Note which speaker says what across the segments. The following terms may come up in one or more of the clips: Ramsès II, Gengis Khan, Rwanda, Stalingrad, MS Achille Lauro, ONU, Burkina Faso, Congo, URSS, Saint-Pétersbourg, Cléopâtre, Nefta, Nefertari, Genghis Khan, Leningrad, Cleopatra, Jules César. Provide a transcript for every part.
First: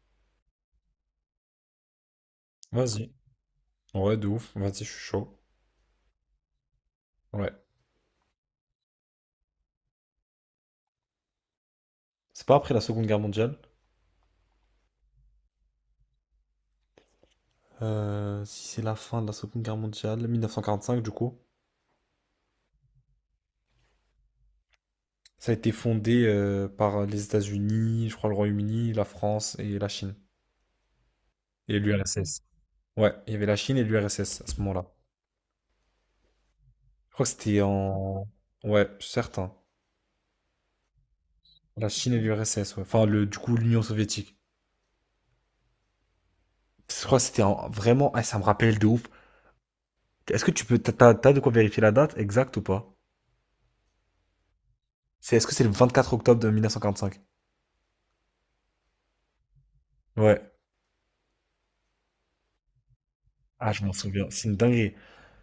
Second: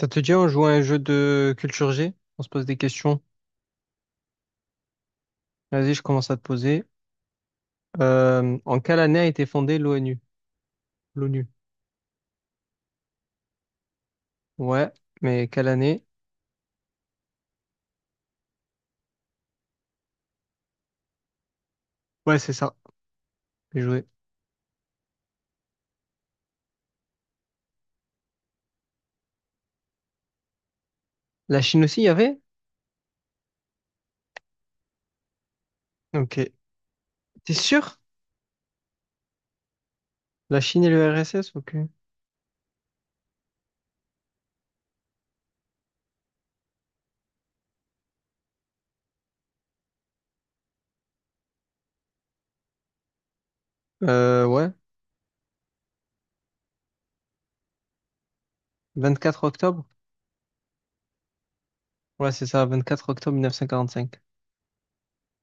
Speaker 1: Ça te dit, on joue à un jeu de culture G? On se pose des
Speaker 2: Vas-y.
Speaker 1: questions.
Speaker 2: Ouais, de ouf. Vas-y, je suis chaud.
Speaker 1: Vas-y, je commence à te poser.
Speaker 2: Ouais.
Speaker 1: En quelle année a été fondée l'ONU? L'ONU.
Speaker 2: C'est pas après la Seconde Guerre mondiale.
Speaker 1: Ouais, mais quelle année?
Speaker 2: Si c'est la fin de la Seconde Guerre mondiale, 1945 du coup.
Speaker 1: Ouais, c'est ça. J'ai joué.
Speaker 2: Ça a été fondé par les États-Unis, je crois le Royaume-Uni, la France et la Chine.
Speaker 1: La
Speaker 2: Et
Speaker 1: Chine aussi, il y avait?
Speaker 2: l'URSS. Ouais, il y avait la Chine et l'URSS à ce moment-là.
Speaker 1: Ok.
Speaker 2: Je crois que
Speaker 1: T'es
Speaker 2: c'était
Speaker 1: sûr?
Speaker 2: en... Ouais, je suis certain.
Speaker 1: La Chine et le RSS, ok.
Speaker 2: La Chine et l'URSS, ouais. Enfin, le, du coup, l'Union soviétique. Je crois que vraiment... Ah, ça me rappelle de ouf. Est-ce que tu peux... T'as de quoi vérifier la date exacte ou pas?
Speaker 1: Ouais.
Speaker 2: C'est, est-ce que c'est le 24 octobre de 1945?
Speaker 1: Quatre octobre?
Speaker 2: Ouais.
Speaker 1: Ouais, c'est ça, vingt-quatre octobre
Speaker 2: Ah, je m'en
Speaker 1: 1945.
Speaker 2: souviens. C'est une dinguerie.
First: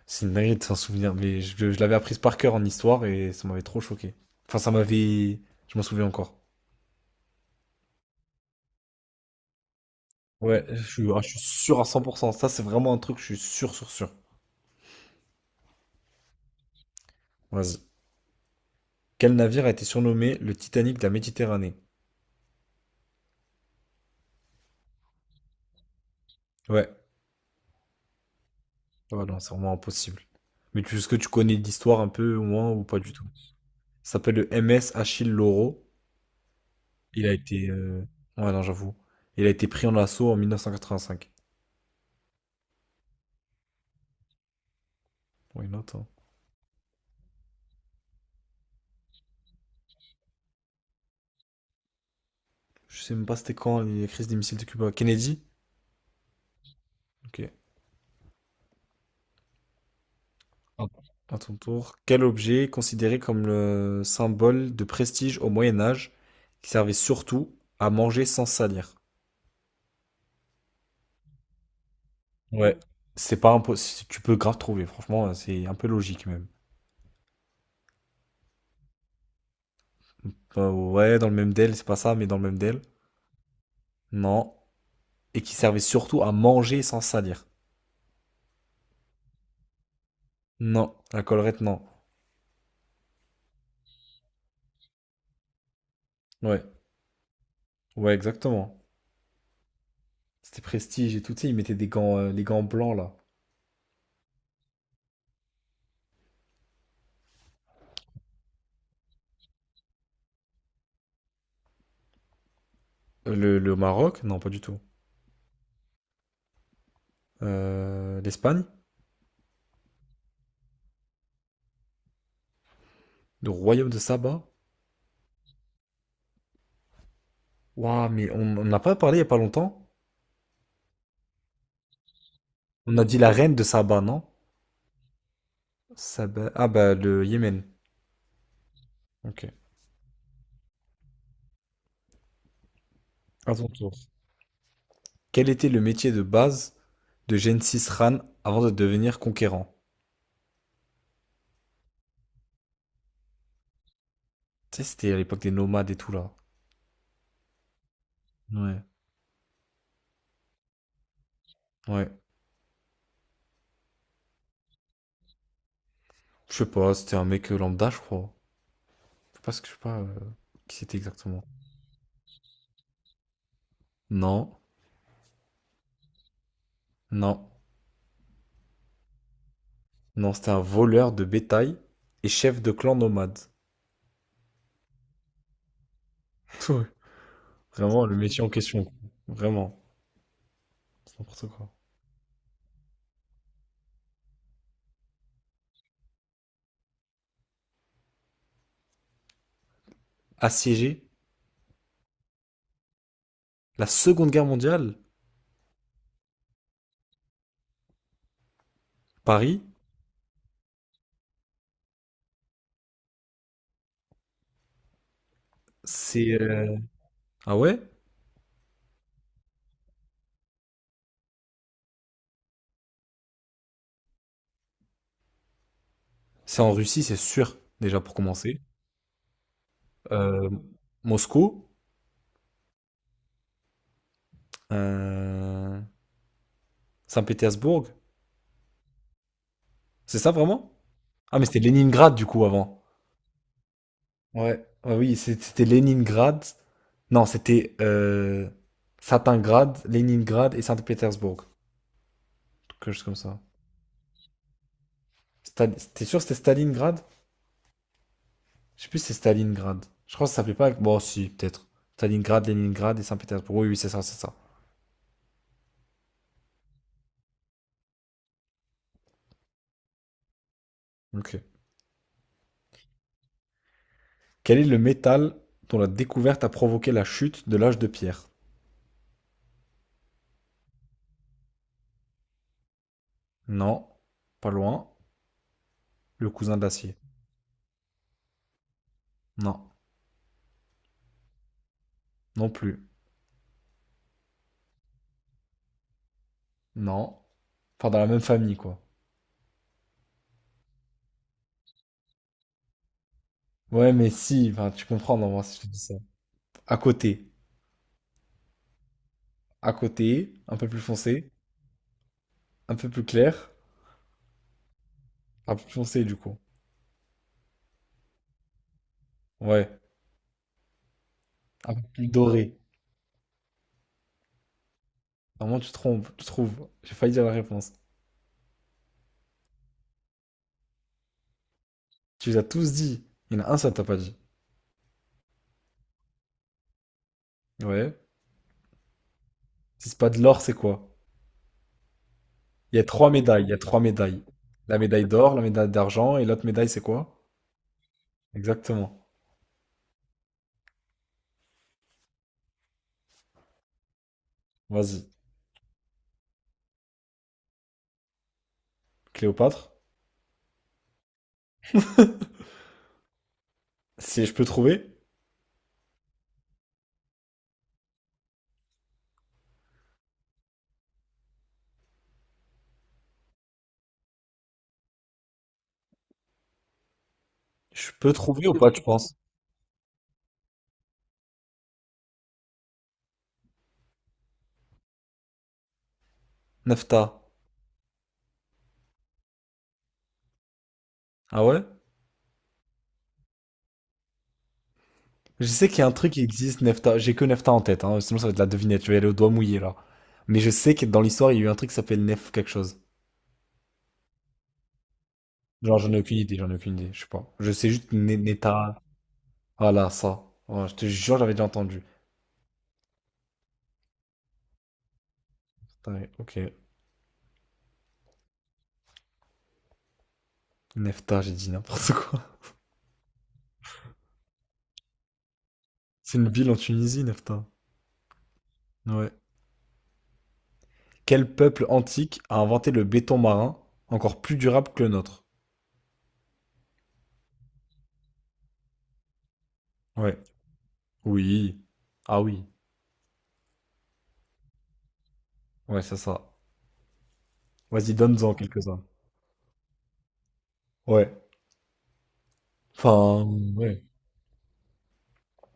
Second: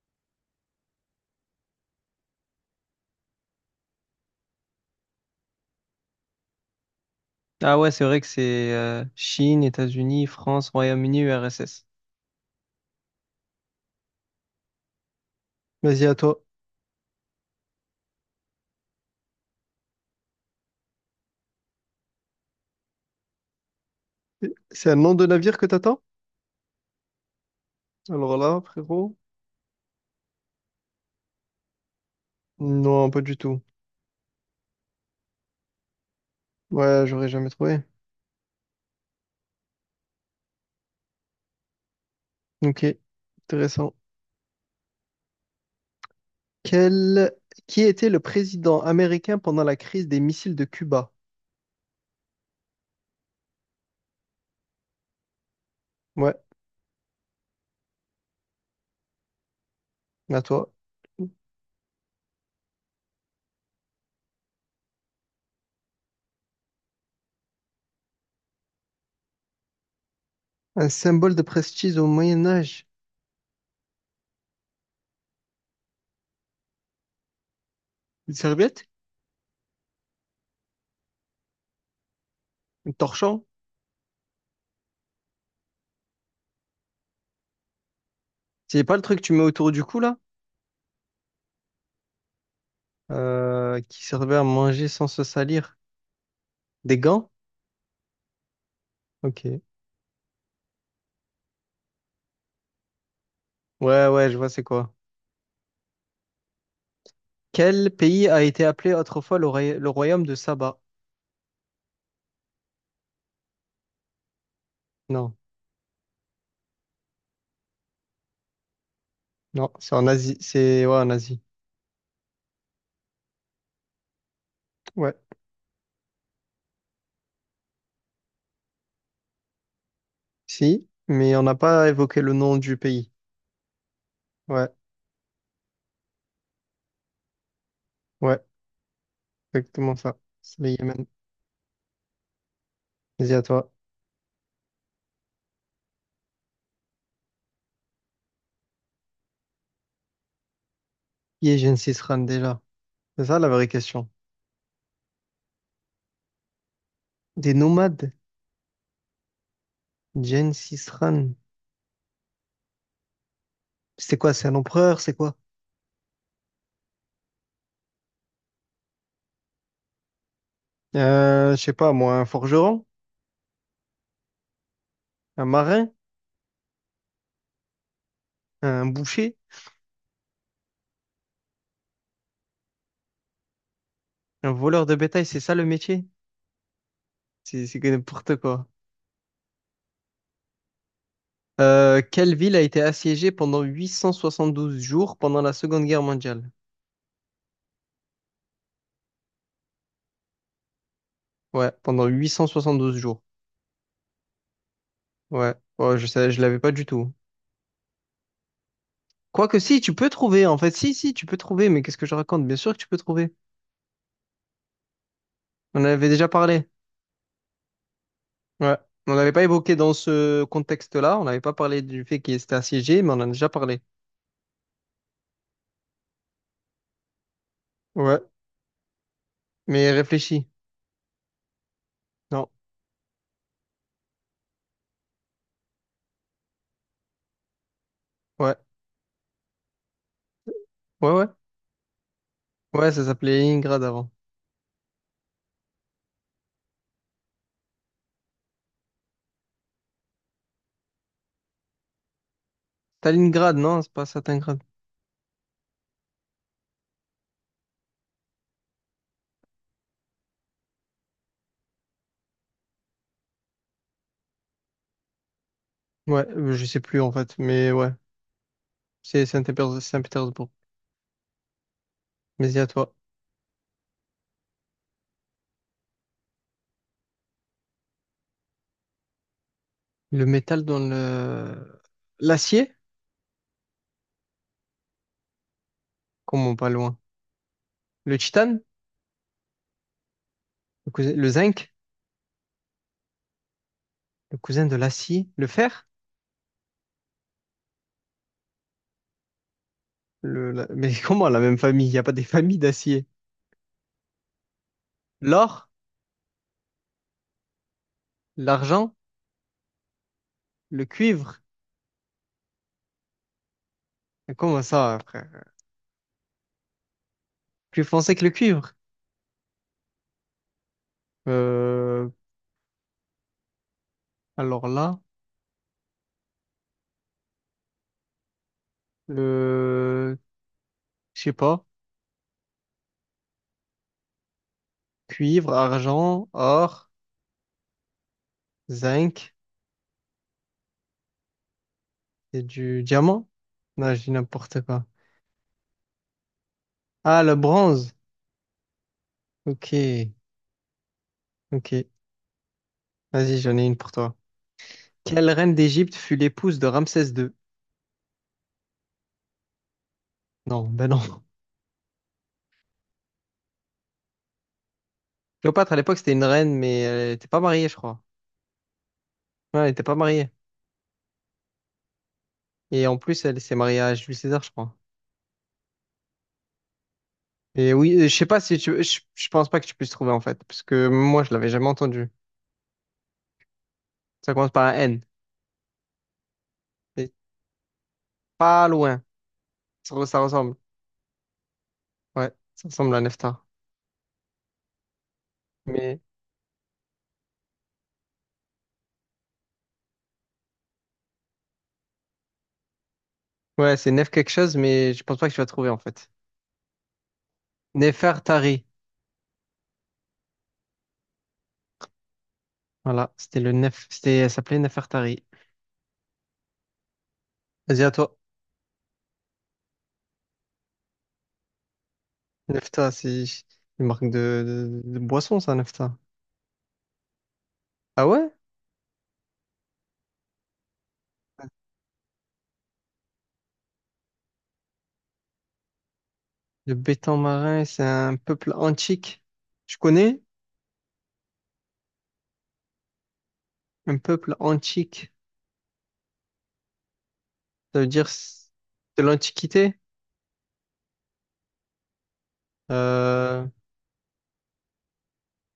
Speaker 2: C'est une dinguerie de s'en souvenir. Mais je l'avais apprise par cœur en histoire et ça m'avait trop choqué. Enfin, ça m'avait. Je m'en souviens encore.
Speaker 1: Ah ouais, c'est vrai que c'est Chine, États-Unis,
Speaker 2: Ouais,
Speaker 1: France,
Speaker 2: je suis,
Speaker 1: Royaume-Uni,
Speaker 2: ah, je suis sûr à
Speaker 1: URSS.
Speaker 2: 100%. Ça, c'est vraiment un truc, je suis sûr, sûr, sûr.
Speaker 1: Vas-y, à toi.
Speaker 2: Vas-y. Quel navire a été surnommé le Titanic de la Méditerranée?
Speaker 1: C'est un nom de navire que t'attends?
Speaker 2: Ouais.
Speaker 1: Alors là, frérot?
Speaker 2: Ouais, non, c'est vraiment impossible. Est-ce que tu connais l'histoire un peu, au moins, ou pas
Speaker 1: Non,
Speaker 2: du
Speaker 1: pas
Speaker 2: tout?
Speaker 1: du tout.
Speaker 2: Ça s'appelle le MS Achille Lauro.
Speaker 1: Ouais,
Speaker 2: Il
Speaker 1: j'aurais
Speaker 2: a
Speaker 1: jamais
Speaker 2: été.
Speaker 1: trouvé.
Speaker 2: Ouais, non, j'avoue. Il a été pris en assaut en 1985.
Speaker 1: Ok, intéressant.
Speaker 2: Ouais, non, attends.
Speaker 1: Quel... Qui était le président américain pendant la crise des missiles de Cuba?
Speaker 2: Je sais même pas c'était quand les crises des missiles de Cuba. Kennedy?
Speaker 1: Ouais,
Speaker 2: Ok.
Speaker 1: à toi.
Speaker 2: Ah, à ton tour. Quel objet est considéré comme le symbole de prestige au Moyen Âge qui servait surtout à manger sans salir?
Speaker 1: Un symbole de prestige au Moyen
Speaker 2: Ouais.
Speaker 1: Âge.
Speaker 2: C'est pas impossible. Tu peux grave trouver. Franchement, c'est un peu logique même.
Speaker 1: Une serviette?
Speaker 2: Enfin, ouais, dans le même DEL, c'est pas ça, mais dans le même DEL.
Speaker 1: Un torchon?
Speaker 2: Non. Et qui servait surtout à manger sans salir.
Speaker 1: C'est pas le truc que tu mets autour du cou là?
Speaker 2: Non. La collerette, non.
Speaker 1: Qui servait à manger sans se salir.
Speaker 2: Ouais.
Speaker 1: Des gants?
Speaker 2: Ouais, exactement.
Speaker 1: Ok.
Speaker 2: C'était prestige et tout. Tu sais, ils mettaient des gants, les gants blancs là.
Speaker 1: Ouais, ouais, je vois c'est quoi. Quel pays a été appelé autrefois le, le royaume de Saba?
Speaker 2: Le Maroc? Non, pas du tout.
Speaker 1: Non,
Speaker 2: L'Espagne,
Speaker 1: non, c'est en Asie. C'est ouais, en Asie.
Speaker 2: le royaume de Saba.
Speaker 1: Ouais.
Speaker 2: Waouh, mais on n'a pas parlé il n'y a pas longtemps.
Speaker 1: Si, mais on n'a pas évoqué le nom du
Speaker 2: On a
Speaker 1: pays.
Speaker 2: dit la reine de Saba, non?
Speaker 1: Ouais,
Speaker 2: Saba... Ah bah le Yémen.
Speaker 1: ouais,
Speaker 2: Ok.
Speaker 1: exactement ça. C'est le Yémen. Vas-y à
Speaker 2: À ton
Speaker 1: toi.
Speaker 2: tour. Quel était le métier de base de Gengis Khan avant de devenir conquérant?
Speaker 1: Qui est Gengis Khan déjà? C'est ça la vraie question.
Speaker 2: Tu sais, c'était à l'époque des nomades et tout là.
Speaker 1: Des nomades?
Speaker 2: Ouais.
Speaker 1: Gengis Khan.
Speaker 2: Ouais.
Speaker 1: C'est quoi? C'est un empereur? C'est quoi?
Speaker 2: Je sais pas, c'était un mec lambda, je crois. Je sais pas ce que je sais pas qui c'était exactement.
Speaker 1: Je sais pas, moi, un forgeron?
Speaker 2: Non,
Speaker 1: Un marin?
Speaker 2: non,
Speaker 1: Un boucher?
Speaker 2: non, c'était un voleur de bétail et chef de clan nomade.
Speaker 1: Un voleur de bétail? C'est ça le métier?
Speaker 2: Ouais.
Speaker 1: C'est que
Speaker 2: Vraiment le
Speaker 1: n'importe
Speaker 2: métier en
Speaker 1: quoi.
Speaker 2: question. Quoi. Vraiment. C'est n'importe quoi.
Speaker 1: Quelle ville a été assiégée pendant 872 jours pendant la Seconde Guerre mondiale?
Speaker 2: Assiégé.
Speaker 1: Ouais, pendant 872 jours.
Speaker 2: La Seconde Guerre mondiale,
Speaker 1: Ouais, ouais, je sais, je l'avais pas du tout. Quoique
Speaker 2: Paris,
Speaker 1: si, tu peux trouver, en fait, si, tu peux trouver, mais qu'est-ce que je raconte? Bien sûr que tu peux trouver. On en avait déjà
Speaker 2: c'est...
Speaker 1: parlé.
Speaker 2: euh, Ah ouais?
Speaker 1: Ouais. On n'avait pas évoqué dans ce contexte-là, on n'avait pas parlé du fait qu'il était assiégé, mais on en a déjà parlé.
Speaker 2: C'est en Russie, c'est sûr, déjà pour
Speaker 1: Ouais.
Speaker 2: commencer.
Speaker 1: Mais réfléchis.
Speaker 2: Euh, Moscou,
Speaker 1: Non.
Speaker 2: euh, Saint-Pétersbourg,
Speaker 1: Ouais.
Speaker 2: c'est ça vraiment?
Speaker 1: Ouais, ouais.
Speaker 2: Ah mais c'était Leningrad du coup avant.
Speaker 1: Ouais, ça s'appelait Leningrad avant.
Speaker 2: Ouais, ouais, oui, c'était Leningrad. Non, c'était Stalingrad, Leningrad et Saint-Pétersbourg. Quelque chose comme ça.
Speaker 1: Stalingrad, non, c'est pas Stalingrad.
Speaker 2: T'es sûr que c'était Stalingrad? Je sais plus si c'est Stalingrad. Je crois que ça s'appelait pas. Bon, si, peut-être. Stalingrad, Leningrad et Saint-Pétersbourg. Oui, oui, c'est ça, c'est ça.
Speaker 1: Ouais, je sais plus en fait, mais ouais. C'est Saint-Pétersbourg. Saint-Pétersbourg.
Speaker 2: Ok.
Speaker 1: Mais dis à toi.
Speaker 2: Quel est le métal dont la découverte a provoqué la chute de l'âge de pierre.
Speaker 1: Le métal dans le... L'acier?
Speaker 2: Non. Pas loin. Le
Speaker 1: Comment
Speaker 2: cousin de
Speaker 1: pas
Speaker 2: l'acier.
Speaker 1: loin? Le titane?
Speaker 2: Non.
Speaker 1: Le zinc?
Speaker 2: Non plus.
Speaker 1: Le cousin de l'acier? Le fer?
Speaker 2: Non. Enfin, dans la même famille, quoi.
Speaker 1: Mais comment la même famille? Il n'y a pas des familles d'acier.
Speaker 2: Ouais, mais si, enfin, tu comprends, non, moi, si je te
Speaker 1: L'or,
Speaker 2: dis ça. À côté.
Speaker 1: l'argent,
Speaker 2: À côté, un peu plus
Speaker 1: le
Speaker 2: foncé,
Speaker 1: cuivre.
Speaker 2: un peu plus clair,
Speaker 1: Mais comment ça, frère?
Speaker 2: un peu plus foncé, du coup.
Speaker 1: Plus foncé que le cuivre.
Speaker 2: Ouais, un peu plus
Speaker 1: Euh,
Speaker 2: doré.
Speaker 1: alors là,
Speaker 2: Normalement, tu te trompes, tu trouves. J'ai failli dire la réponse.
Speaker 1: le, je sais pas,
Speaker 2: Tu les as tous dit. Il y en a un, ça t'a pas dit.
Speaker 1: cuivre, argent, or,
Speaker 2: Ouais.
Speaker 1: zinc
Speaker 2: Si c'est pas de l'or, c'est quoi?
Speaker 1: et
Speaker 2: Il y
Speaker 1: du
Speaker 2: a trois
Speaker 1: diamant.
Speaker 2: médailles. Il y a trois
Speaker 1: Non, je dis
Speaker 2: médailles.
Speaker 1: n'importe
Speaker 2: La
Speaker 1: quoi.
Speaker 2: médaille d'or, la médaille d'argent et l'autre médaille, c'est quoi?
Speaker 1: Ah, le bronze.
Speaker 2: Exactement.
Speaker 1: Ok, ok. Vas-y, j'en ai une pour toi.
Speaker 2: Vas-y.
Speaker 1: Quelle reine d'Égypte fut l'épouse de Ramsès II?
Speaker 2: Cléopâtre.
Speaker 1: Non, ben non.
Speaker 2: Si je peux trouver,
Speaker 1: Cléopâtre, à l'époque, c'était une reine, mais elle n'était pas mariée, je crois. Ouais, elle n'était pas mariée. Et en plus, elle s'est mariée à Jules César, je crois. Et
Speaker 2: je
Speaker 1: oui,
Speaker 2: peux
Speaker 1: je sais pas
Speaker 2: trouver ou
Speaker 1: si
Speaker 2: pas,
Speaker 1: tu...
Speaker 2: tu
Speaker 1: Je,
Speaker 2: penses?
Speaker 1: je pense pas que tu puisses trouver, en fait. Parce que moi, je l'avais jamais entendu. Ça commence par un N. Mais
Speaker 2: Nefta.
Speaker 1: pas loin. Ça, ça ressemble.
Speaker 2: Ah ouais?
Speaker 1: Ouais, ça ressemble à Neftar.
Speaker 2: Je sais qu'il y a un
Speaker 1: Mais...
Speaker 2: truc qui existe, Nefta. J'ai que Nefta en tête, hein. Sinon, ça va être de la devinette. Je vais aller au doigt mouillé, là. Mais je sais que dans l'histoire, il y a eu un truc qui s'appelle Nef quelque chose.
Speaker 1: Ouais, c'est Nef quelque chose, mais je pense pas que tu vas trouver, en
Speaker 2: Genre, j'en ai
Speaker 1: fait.
Speaker 2: aucune idée, j'en ai aucune idée. Je sais pas. Je sais juste
Speaker 1: Nefertari.
Speaker 2: Neta. Voilà, ça. Ouais, je te jure, j'avais déjà entendu.
Speaker 1: Voilà, c'était le Nef... C'était... Elle s'appelait Nefertari.
Speaker 2: Taï OK.
Speaker 1: Vas-y, à toi.
Speaker 2: Nefta, j'ai dit n'importe quoi.
Speaker 1: Nefta, c'est une marque de boisson, ça, Nefta.
Speaker 2: C'est une ville en Tunisie, Nefta?
Speaker 1: Ah ouais?
Speaker 2: Ouais. Quel peuple antique a inventé le béton marin, encore plus durable que le nôtre?
Speaker 1: Le béton marin, c'est un peuple antique. Je
Speaker 2: Ouais.
Speaker 1: connais
Speaker 2: Oui. Ah oui.
Speaker 1: un peuple antique.
Speaker 2: Ouais, c'est ça.
Speaker 1: Ça veut
Speaker 2: Vas-y,
Speaker 1: dire
Speaker 2: donne-en quelques-uns.
Speaker 1: de l'Antiquité?
Speaker 2: Ouais.
Speaker 1: Euh,
Speaker 2: Enfin, ouais.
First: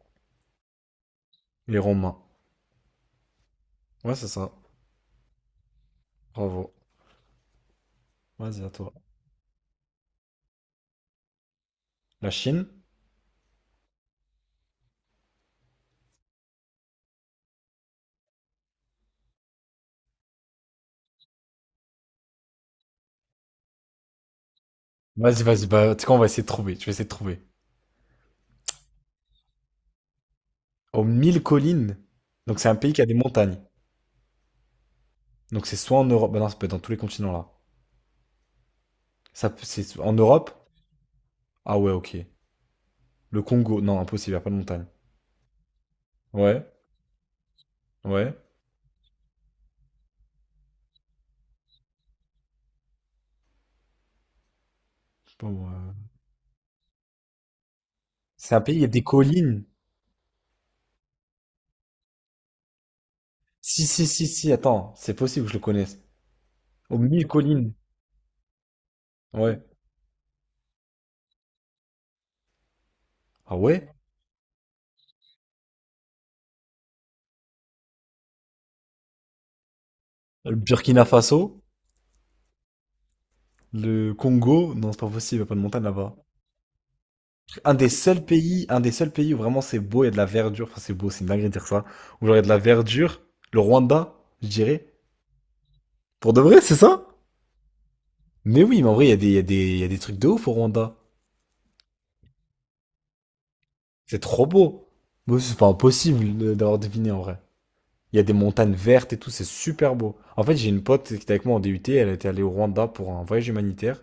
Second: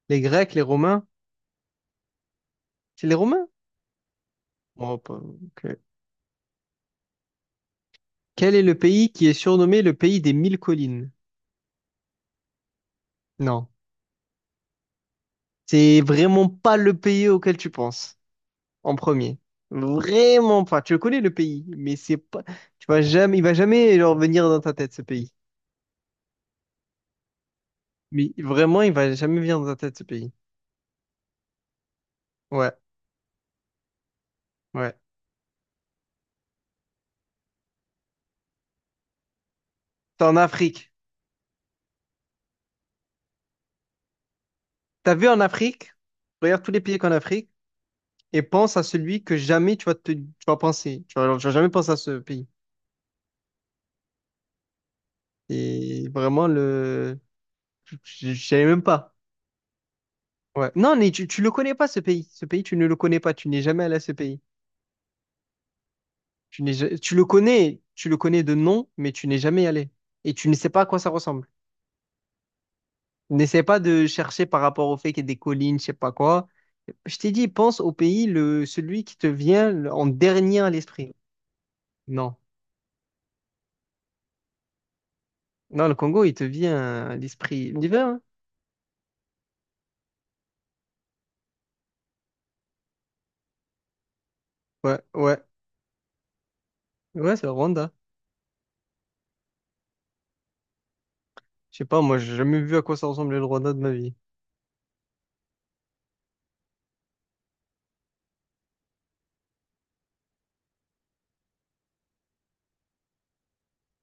Speaker 1: les Grecs, les Romains?
Speaker 2: Les Romains.
Speaker 1: C'est les Romains?
Speaker 2: Ouais, c'est ça.
Speaker 1: Bon, ok.
Speaker 2: Bravo.
Speaker 1: Quel est
Speaker 2: Vas-y, à
Speaker 1: le
Speaker 2: toi.
Speaker 1: pays qui est surnommé le pays des mille collines?
Speaker 2: La Chine?
Speaker 1: Non. C'est vraiment pas le pays auquel tu penses en premier. Vraiment pas. Tu le connais le pays, mais c'est pas. Tu vas jamais, il va jamais genre, venir dans ta tête ce pays.
Speaker 2: Vas-y, vas-y. Bah, tu sais quoi, on va essayer de trouver. Je vais essayer de trouver.
Speaker 1: Mais vraiment, il va jamais venir dans ta tête ce pays.
Speaker 2: Aux mille collines. Donc, c'est
Speaker 1: Ouais,
Speaker 2: un pays qui a des montagnes.
Speaker 1: ouais.
Speaker 2: Donc, c'est soit en Europe. Bah, non, ça peut être dans tous les continents là. C'est en
Speaker 1: T'es en
Speaker 2: Europe?
Speaker 1: Afrique.
Speaker 2: Ah ouais, ok. Le Congo. Non, impossible, il n'y a pas de montagne.
Speaker 1: T'as vu en Afrique? Regarde
Speaker 2: Ouais,
Speaker 1: tous les pays qu'en Afrique.
Speaker 2: ouais.
Speaker 1: Et pense à celui que jamais tu vas penser. Tu vas jamais penser à ce pays.
Speaker 2: Je sais pas, moi.
Speaker 1: Et vraiment, le, je je
Speaker 2: C'est un
Speaker 1: savais
Speaker 2: pays, il
Speaker 1: même
Speaker 2: y a des
Speaker 1: pas.
Speaker 2: collines.
Speaker 1: Ouais. Non, mais tu le connais pas, ce pays. Ce pays, tu ne le connais pas. Tu n'es jamais
Speaker 2: Si,
Speaker 1: allé à
Speaker 2: si,
Speaker 1: ce
Speaker 2: si,
Speaker 1: pays.
Speaker 2: si, attends, c'est possible que je le connaisse.
Speaker 1: Tu n'es,
Speaker 2: Au milieu collines.
Speaker 1: tu le connais de nom, mais tu n'es
Speaker 2: Ouais.
Speaker 1: jamais allé. Et tu ne sais pas à quoi ça ressemble.
Speaker 2: Ah
Speaker 1: N'essaie pas
Speaker 2: ouais?
Speaker 1: de chercher par rapport au fait qu'il y ait des collines, je sais pas quoi. Je t'ai dit, pense au pays, le, celui qui te vient en
Speaker 2: Le
Speaker 1: dernier à
Speaker 2: Burkina
Speaker 1: l'esprit.
Speaker 2: Faso,
Speaker 1: Non.
Speaker 2: le Congo, non, c'est pas possible, il n'y a pas de montagne
Speaker 1: Non, le
Speaker 2: là-bas.
Speaker 1: Congo, il te vient à l'esprit.
Speaker 2: Un des
Speaker 1: L'hiver, hein?
Speaker 2: seuls pays, un des seuls pays où vraiment c'est beau, il y a de la verdure. Enfin, c'est beau, c'est une dinguerie de dire ça. Où genre il y a de la verdure, le Rwanda, je dirais.
Speaker 1: Ouais, ouais.
Speaker 2: Pour de vrai, c'est ça?
Speaker 1: Ouais, c'est le Rwanda.
Speaker 2: Mais oui, mais en vrai, il y a des, il y a des, il y a des trucs de ouf au Rwanda.
Speaker 1: Je sais pas, moi, j'ai jamais vu à quoi ça ressemblait le Rwanda de ma vie.
Speaker 2: C'est trop beau. Mais c'est pas impossible d'avoir deviné en vrai. Il y a des montagnes vertes et tout, c'est super beau. En fait, j'ai une pote qui était avec moi en DUT, elle était allée au Rwanda pour un voyage humanitaire.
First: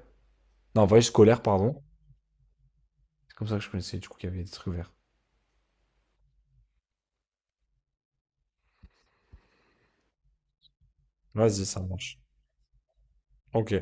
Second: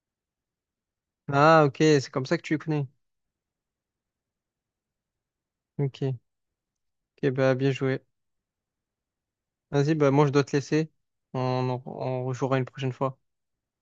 Speaker 2: Non, un voyage scolaire,
Speaker 1: Ah, ok,
Speaker 2: pardon.
Speaker 1: c'est comme ça que tu connais.
Speaker 2: C'est comme ça que je connaissais, du coup, qu'il y avait des trucs verts.
Speaker 1: Ok, ok, bah, bien joué. Vas-y, bah, moi, je dois te laisser.
Speaker 2: Vas-y,
Speaker 1: On,
Speaker 2: ça
Speaker 1: on,
Speaker 2: marche.
Speaker 1: on rejouera une prochaine fois.
Speaker 2: Ok.